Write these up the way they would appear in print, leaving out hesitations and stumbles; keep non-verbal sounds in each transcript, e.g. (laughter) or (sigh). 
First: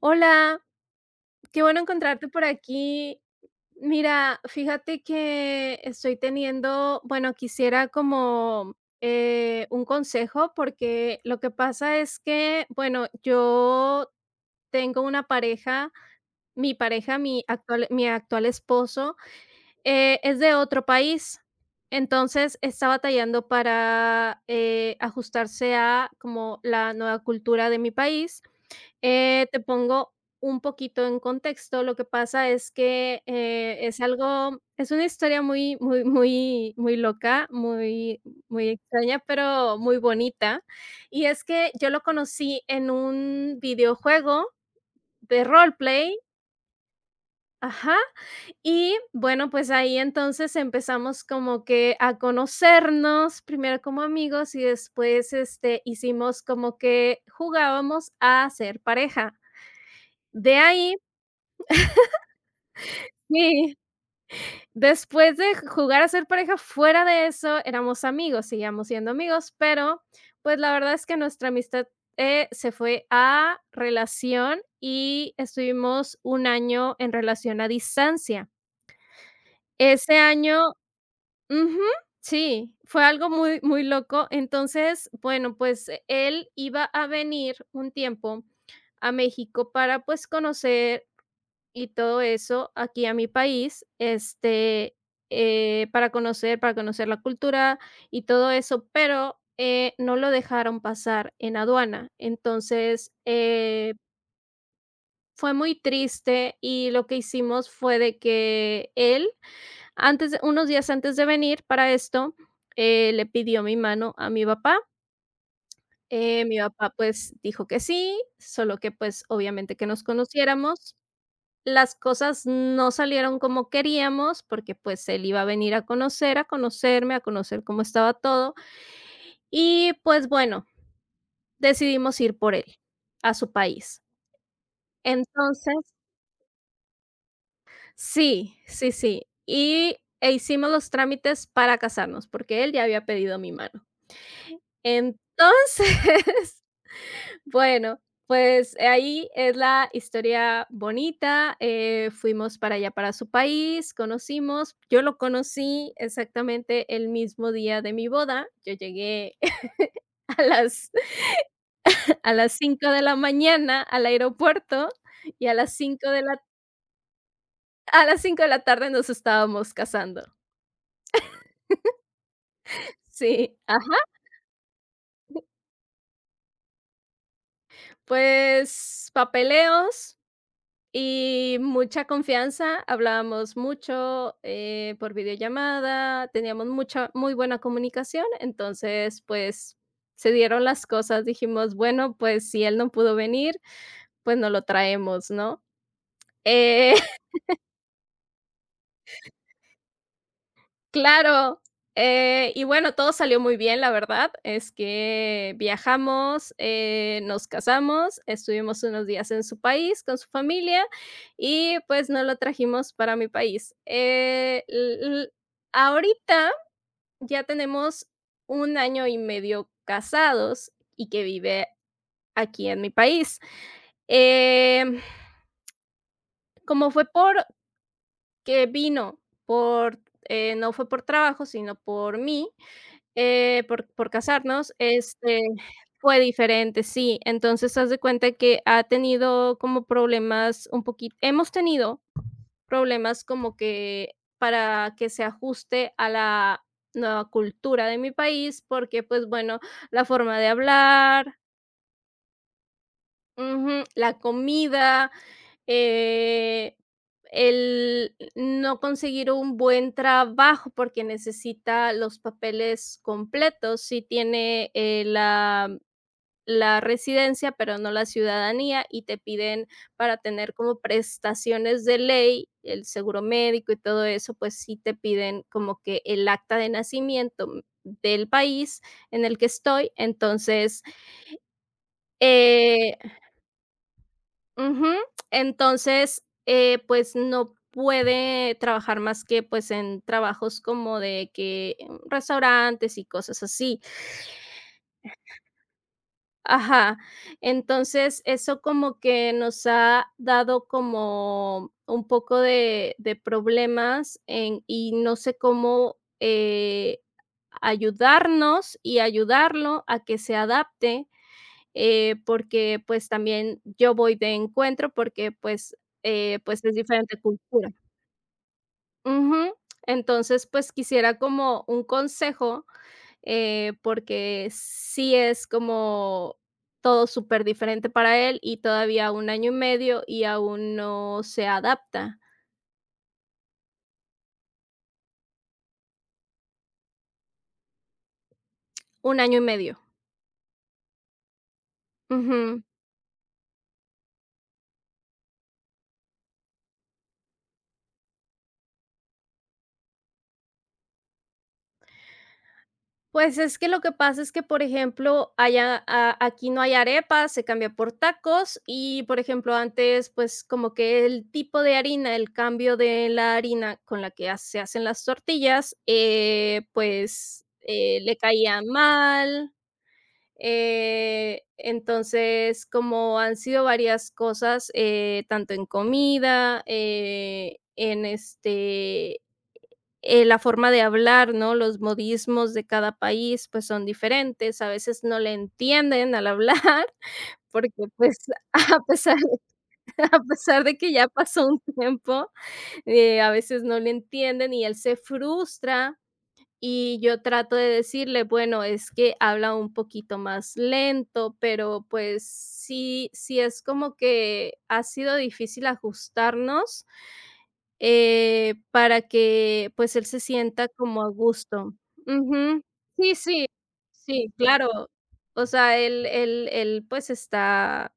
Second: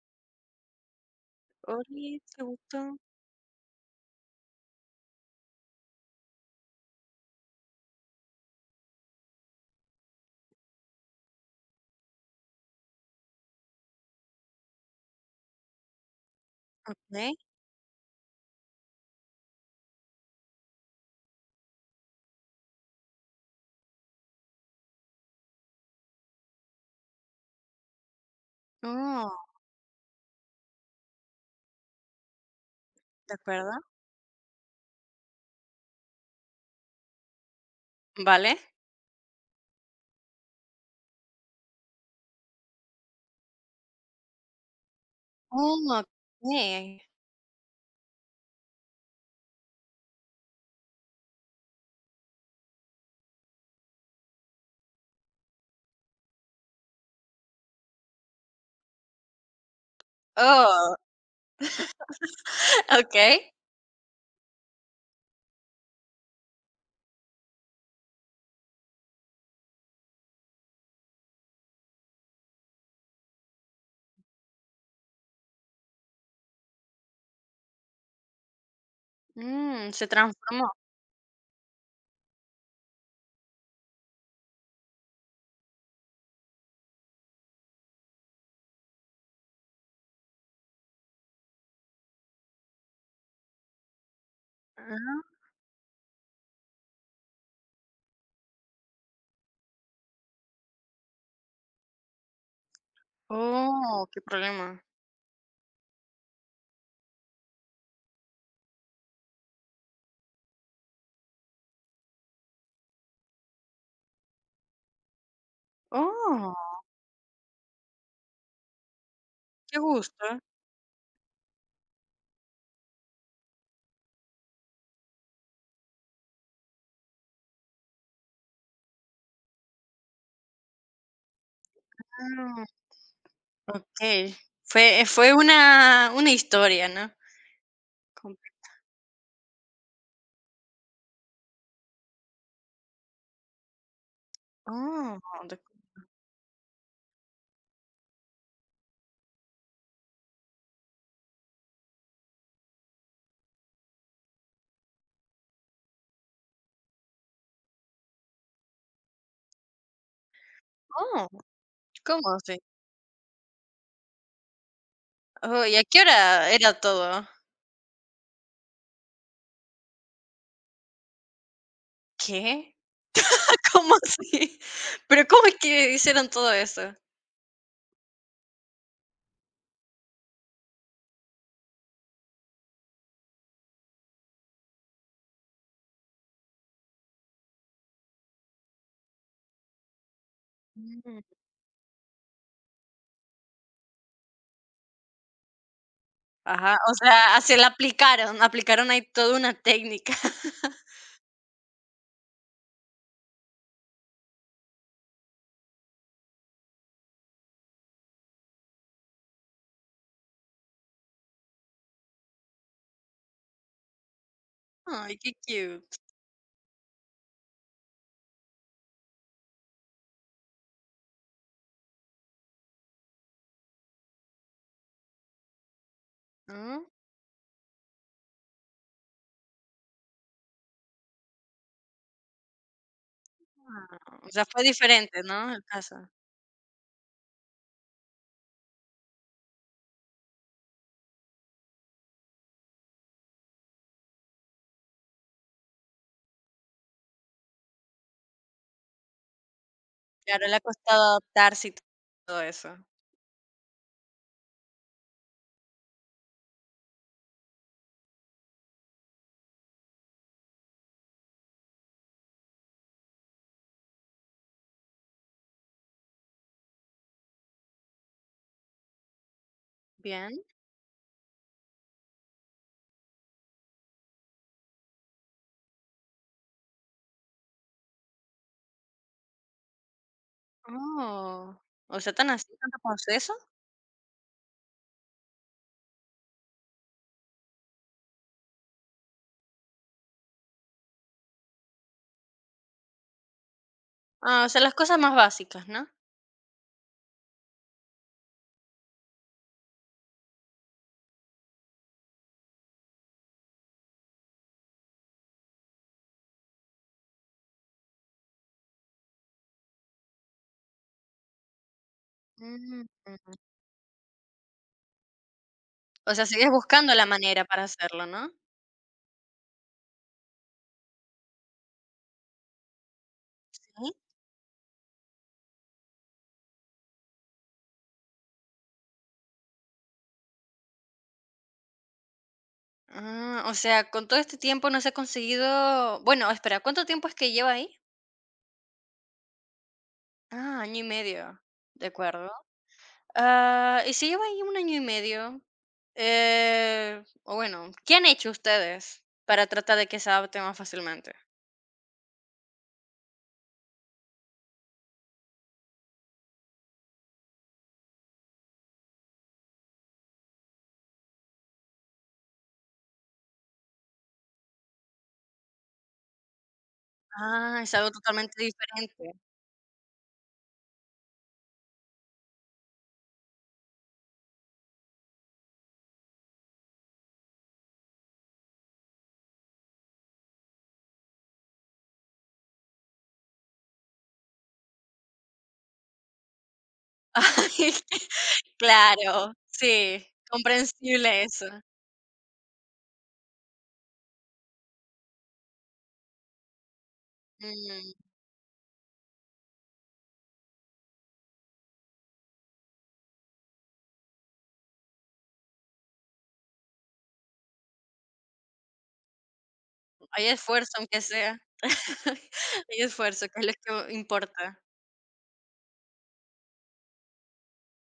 Hola, qué bueno Ori, encontrarte ¿te por gusta? aquí. Mira, fíjate que estoy teniendo, bueno, quisiera como un consejo porque lo que pasa es que, bueno, yo tengo una pareja, mi pareja, Okey. Mi actual esposo, es de otro país. Entonces está batallando para ajustarse a como la nueva cultura de mi país. Oh, Te pongo un poquito en contexto. Lo que pasa es que, ¿de acuerdo? Es una historia muy muy muy muy loca, muy ¿Vale? muy extraña, pero muy bonita. Y es que yo lo conocí en un videojuego de Oh, roleplay. okey. Ajá. Y bueno, pues ahí entonces empezamos como que a conocernos, primero como amigos y después, hicimos como que jugábamos a ser pareja. De Oh, ahí (laughs) okey. Sí, después de jugar a ser pareja, fuera de eso, éramos amigos, seguíamos siendo amigos, pero, pues, la verdad es que nuestra amistad, se fue a relación y estuvimos un año en relación a distancia. Mm, se Ese transformó. año, ujú, sí, fue algo muy, muy loco. Entonces, bueno, pues, él iba a venir un tiempo a México para, pues, conocer y todo eso aquí a mi país, Ah, para conocer la cultura y todo eso, pero, no lo dejaron pasar en aduana. Entonces, oh, qué problema. fue muy triste, y lo que hicimos fue de que él, antes de unos días antes de venir para esto, le pidió mi mano a mi papá. Oh, Mi papá, pues, dijo que sí, solo que, pues, obviamente qué que nos gusto. conociéramos. Las cosas no salieron como queríamos, porque, pues, él iba a venir a conocer, a conocerme, a conocer cómo estaba todo, y, pues, bueno, decidimos ir por Ah, él, a su país. okey. Fue Entonces una historia, ¿no? Com sí, sí, sí, y hicimos los trámites para casarnos, porque él ya había pedido mi mano. oh, de Entonces (laughs) bueno, pues ahí es la historia bonita. Fuimos para allá, para su país, conocimos. Yo lo conocí exactamente el mismo día de mi boda. Yo llegué (laughs) a las oh, ¿cómo a las así? 5 de la mañana al aeropuerto y Oh, ¿y a qué hora era todo? a las 5 de la tarde nos estábamos casando. ¿Qué? Sí, (laughs) ¿Cómo ajá, así? (laughs) ¿Pero cómo es que hicieron todo eso? pues papeleos. Y mucha confianza, hablábamos mucho, por videollamada, teníamos mucha muy buena comunicación. Entonces, pues, se dieron las cosas, dijimos: "Bueno, pues, si él no pudo venir, pues, no lo traemos", ¿no? Ajá, Eh o sea, así la aplicaron, aplicaron ahí toda una técnica. (laughs) Claro, y bueno, todo salió muy bien. La verdad es que viajamos, nos casamos, estuvimos unos días en su país con su familia y, pues, no lo trajimos para mi país. L Ay, l qué cute. ahorita ya tenemos un año y medio casados y que vive aquí en mi país. Em, ¿No? como fue por que vino por no fue por trabajo, sino por mí. Eh, por Ah, por o sea, fue casarnos, diferente, ¿no? El caso. fue diferente, sí. Entonces, haz de cuenta que ha tenido como problemas un poquito hemos tenido problemas como que para que se ajuste a la nueva cultura de mi país, porque, pues, bueno, la forma de Claro, le ha costado hablar, adaptarse y todo eso. ujú, la comida, eh, el no conseguir un buen trabajo porque necesita los papeles completos. Si tiene, la residencia, pero no la ciudadanía, y te piden para Bien. tener como prestaciones de ley, el seguro médico y todo eso, pues sí te piden como que el acta de nacimiento del país en el que estoy. Entonces, Oh, o sea, tan así, tanto eh, proceso. ujú. Entonces, pues, no puede trabajar más que, pues, en trabajos como de que en restaurantes y cosas así. Ah, o sea, las cosas más básicas, ¿no? Ajá. Entonces, eso como que nos ha dado como un poco de problemas. En Y no sé cómo, ayudarnos y ayudarlo a que se adapte, porque, Mm, pues, mm, también yo voy de encuentro porque, pues, o sea, sigues es buscando la diferente manera para cultura. hacerlo, ¿no? Ujú. Entonces, pues, quisiera como un consejo, Sí. porque sí es como todo súper diferente para él, y todavía un año y medio, y aún no se adapta. Ah, o sea, con todo este tiempo no se ha conseguido. Bueno, espera, ¿cuánto tiempo es que lleva ahí? Un año y medio. Ah, año y medio. De acuerdo. Ujú. Ah, y sí llevo ahí un año y medio. O bueno, ¿qué han hecho ustedes para tratar de que se adapte más fácilmente? Pues es que lo que pasa es que, por ejemplo, allá a aquí no hay arepas, se cambia por tacos y, por ejemplo, antes, pues, como que el tipo de harina, el cambio de la harina con la que ha se hacen las tortillas, pues, Ah, es algo le totalmente caía diferente. mal. Entonces, como han sido varias cosas, tanto en comida, en, este la forma de hablar, ¿no? Los modismos de cada país, pues, son diferentes, a veces no le entienden al hablar, (laughs) (laughs) Ay, porque, pues, (laughs) a pesar claro, sí, (laughs) a pesar de que ya comprensible eso. pasó un tiempo, a veces no le entienden y él se frustra y yo trato de Mm, decirle, bueno, es que habla un poquito más lento, pero pues sí, sí es como que ha sido difícil ajustarnos, para que, pues, él se hay sienta esfuerzo, aunque como a sea. gusto. (laughs) Ujú. Hay Sí, esfuerzo, que sí, es lo que sí, importa. claro. O sea, él, pues, está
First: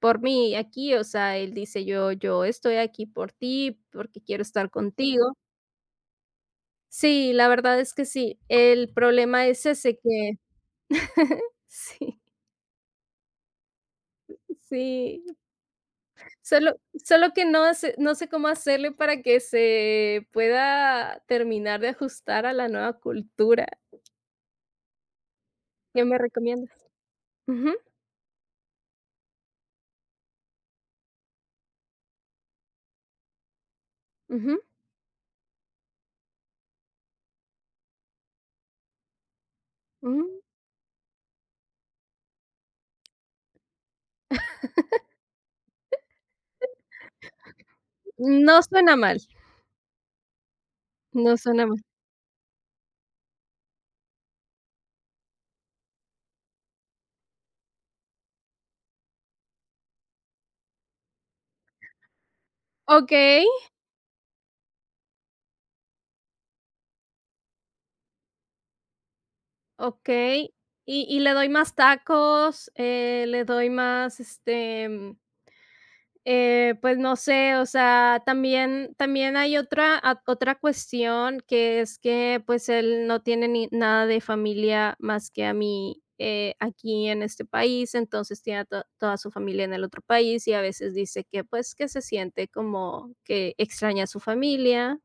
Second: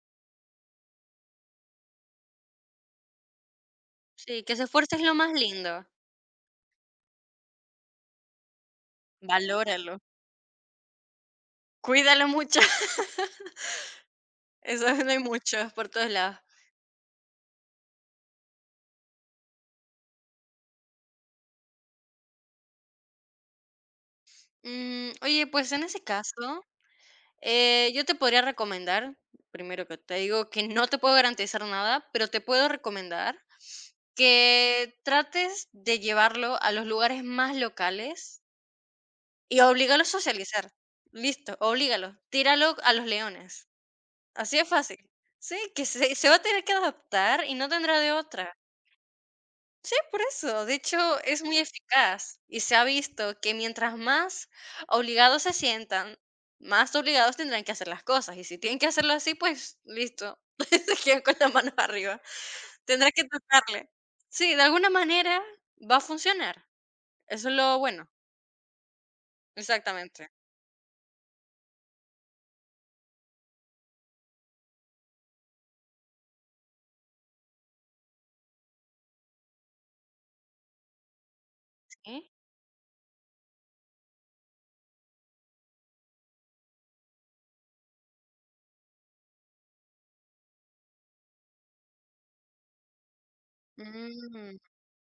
por mí aquí. O sea, él dice: Yo estoy aquí por ti, porque quiero Sí, que se estar esfuerce es lo más contigo". lindo. Sí, la verdad es que sí. El problema es Valóralo. ese que (laughs) sí, Cuídalo mucho. (laughs) Eso no hay sí. mucho por todos lados. Solo Solo que no sé cómo hacerle para que se pueda terminar de ajustar a la nueva cultura. Mm, oye, pues en ese ¿Qué me caso, recomiendas? Ujú, yo te podría recomendar, primero que te digo que no te puedo garantizar nada, pero te puedo recomendar ujú, que trates de llevarlo a los lugares más locales y oblígalo a ujú. socializar. Listo, oblígalo, tíralo a los leones. Así es fácil. Sí, se va a tener que adaptar y no tendrá de otra. No suena mal, Sí, por eso. De hecho, no es muy suena mal. eficaz y se ha visto que mientras más obligados se sientan, más obligados tendrán que hacer las cosas. Y si tienen que hacerlo así, pues listo, (laughs) se quedan con las manos arriba. Tendrás que Okey, tratarle. Sí, de alguna manera va a funcionar. Eso es lo bueno. Exactamente. okey. Y le doy más tacos, le doy más, pues no sé. O sea, también hay otra cuestión, que es ¿Sí? que, pues, él no tiene ni nada de familia más que a mí, aquí en este país. Entonces tiene a to toda su familia en el otro país, y a veces dice que, pues, que se siente como que extraña a su Mm. familia,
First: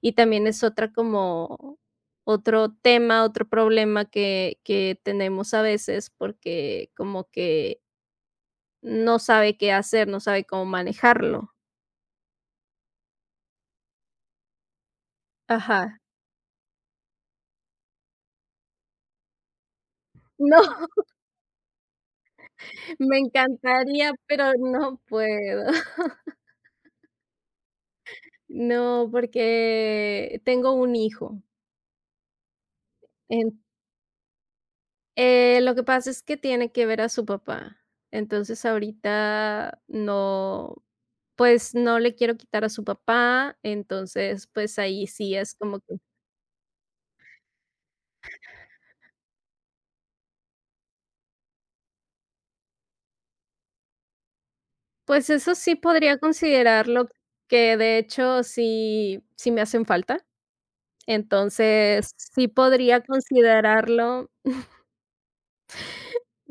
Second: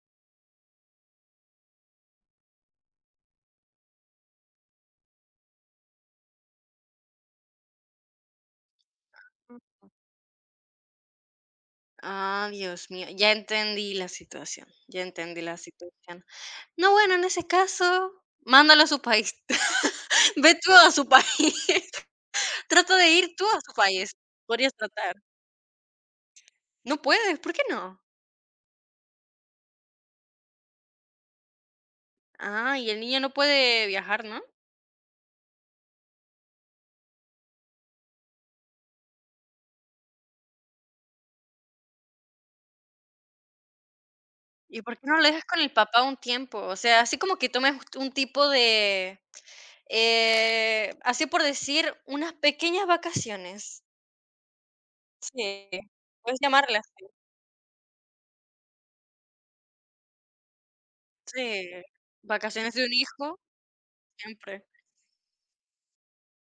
y también es otra como otro tema, otro problema que tenemos a veces, porque como que no sabe qué hacer, no sabe cómo manejarlo. Ah, Dios mío, ya entendí la situación, ya entendí la Ajá. situación. No, bueno, en ese caso, mándalo a su país. Ve tú No, a (laughs) su país. (laughs) Trata de me ir tú a su país. encantaría, pero Podrías no tratar. puedo. (laughs) No puedes, ¿por qué no? No, porque tengo un hijo. Ah, ¿y el niño no En puede viajar, ¿no? Lo que pasa es que tiene que ver a su papá. Entonces, ahorita no, pues, no le quiero quitar a su papá, entonces, pues, ¿Y por qué ahí no lo sí dejas es con el como que papá un tiempo? O sea, así como que tomes un tipo de, así por decir, unas pequeñas vacaciones. pues, eso Sí, sí podría puedes llamarlas así. considerarlo, que de hecho sí, sí me hacen falta. Sí, Entonces, sí vacaciones de un podría hijo, considerarlo. siempre.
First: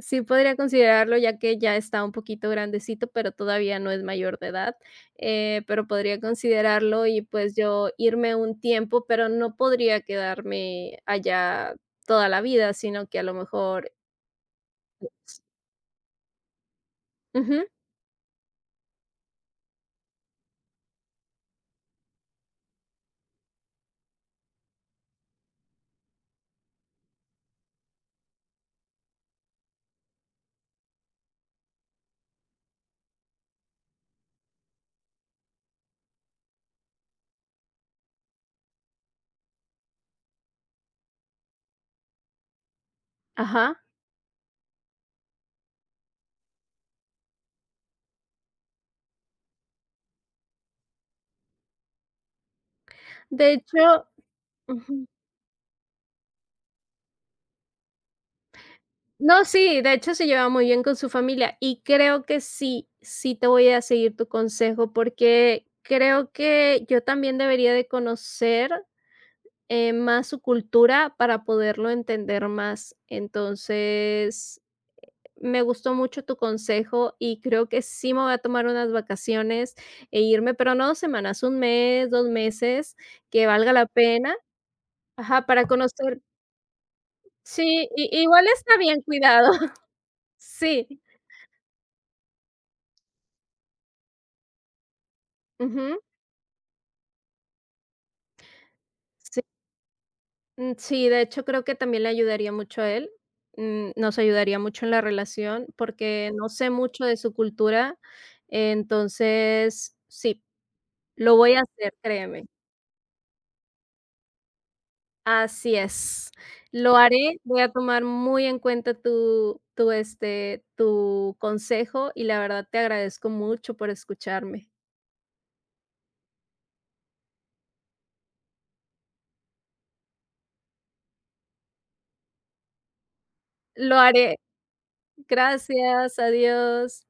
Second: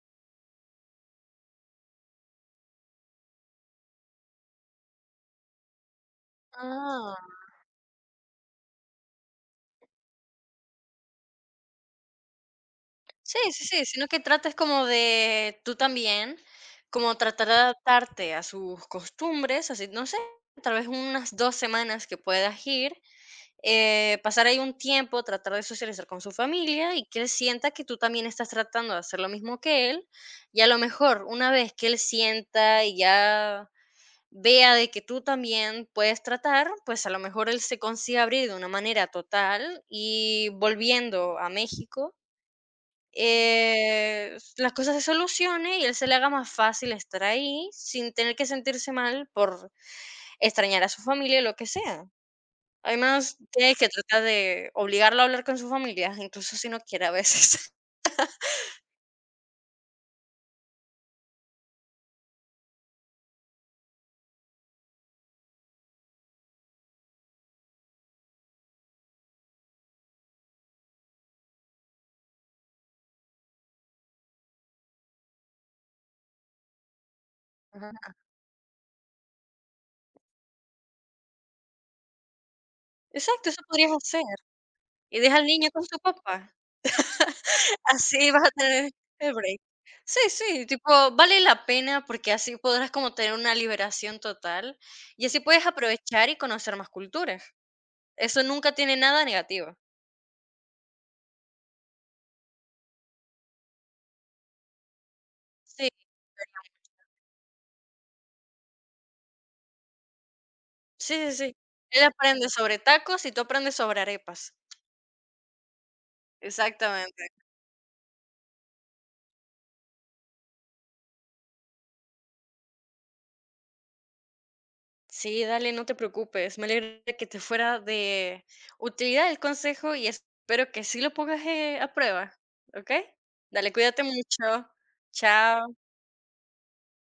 Sí, podría considerarlo, ya que ya está un poquito grandecito, pero todavía no es mayor de edad, pero podría considerarlo y, Ah. pues, yo irme un tiempo, pero no podría quedarme allá toda la vida, sino que a lo Sí, sí, sí, mejor sino que trates como de tú también, como tratar de ujú, adaptarte a sus costumbres, así, no sé, tal vez unas 2 semanas que puedas ir, pasar ahí un tiempo, tratar de socializar con su familia y que él sienta que tú también estás tratando de hacer lo mismo que él. Y a lo mejor una vez que él sienta y ya vea de que tú también puedes tratar, pues a lo mejor él se consigue abrir de una manera total y volviendo a México ajá. La cosa se solucionen y él se le haga más fácil estar ahí sin tener que sentirse mal por extrañar a su familia, lo que sea. Además, De tienes que hecho, tratar de ujú. obligarlo a hablar con su familia, incluso si no quiere a veces. (laughs) No, sí, de hecho se lleva muy bien con su familia y creo que sí, sí te voy a seguir tu consejo, porque creo que yo también debería de conocer más su cultura para poderlo entender más. Entonces, me gustó mucho tu consejo y creo que Ajá. sí me voy a tomar unas vacaciones e irme, pero no 2 semanas, un mes, 2 meses, que Exacto, eso valga la podrías hacer. pena. Y deja Ajá, al para niño con su conocer papá. (laughs) sí, i Así vas igual a está tener bien el cuidado. break. (laughs) Sí, sí, tipo, Sí. vale la pena porque así podrás como tener una liberación total y así puedes Ujú. aprovechar y conocer más culturas. Eso nunca tiene nada negativo. Mm, sí, de hecho, creo que también le ayudaría mucho a él, nos ayudaría mucho en la relación, Sí, porque no sé mucho de su cultura, entonces sí, sí, sí, lo voy sí. a hacer, Ella créeme. aprende sobre tacos y tú aprendes sobre arepas. Así es, lo Exactamente. haré, voy a tomar muy en cuenta tu consejo y la verdad te agradezco mucho por escucharme. Sí, dale, no te preocupes. Me alegra que te fuera de utilidad el consejo y espero que sí lo pongas a prueba, ¿ok? Dale, Lo cuídate haré. mucho. Chao. Gracias, adiós.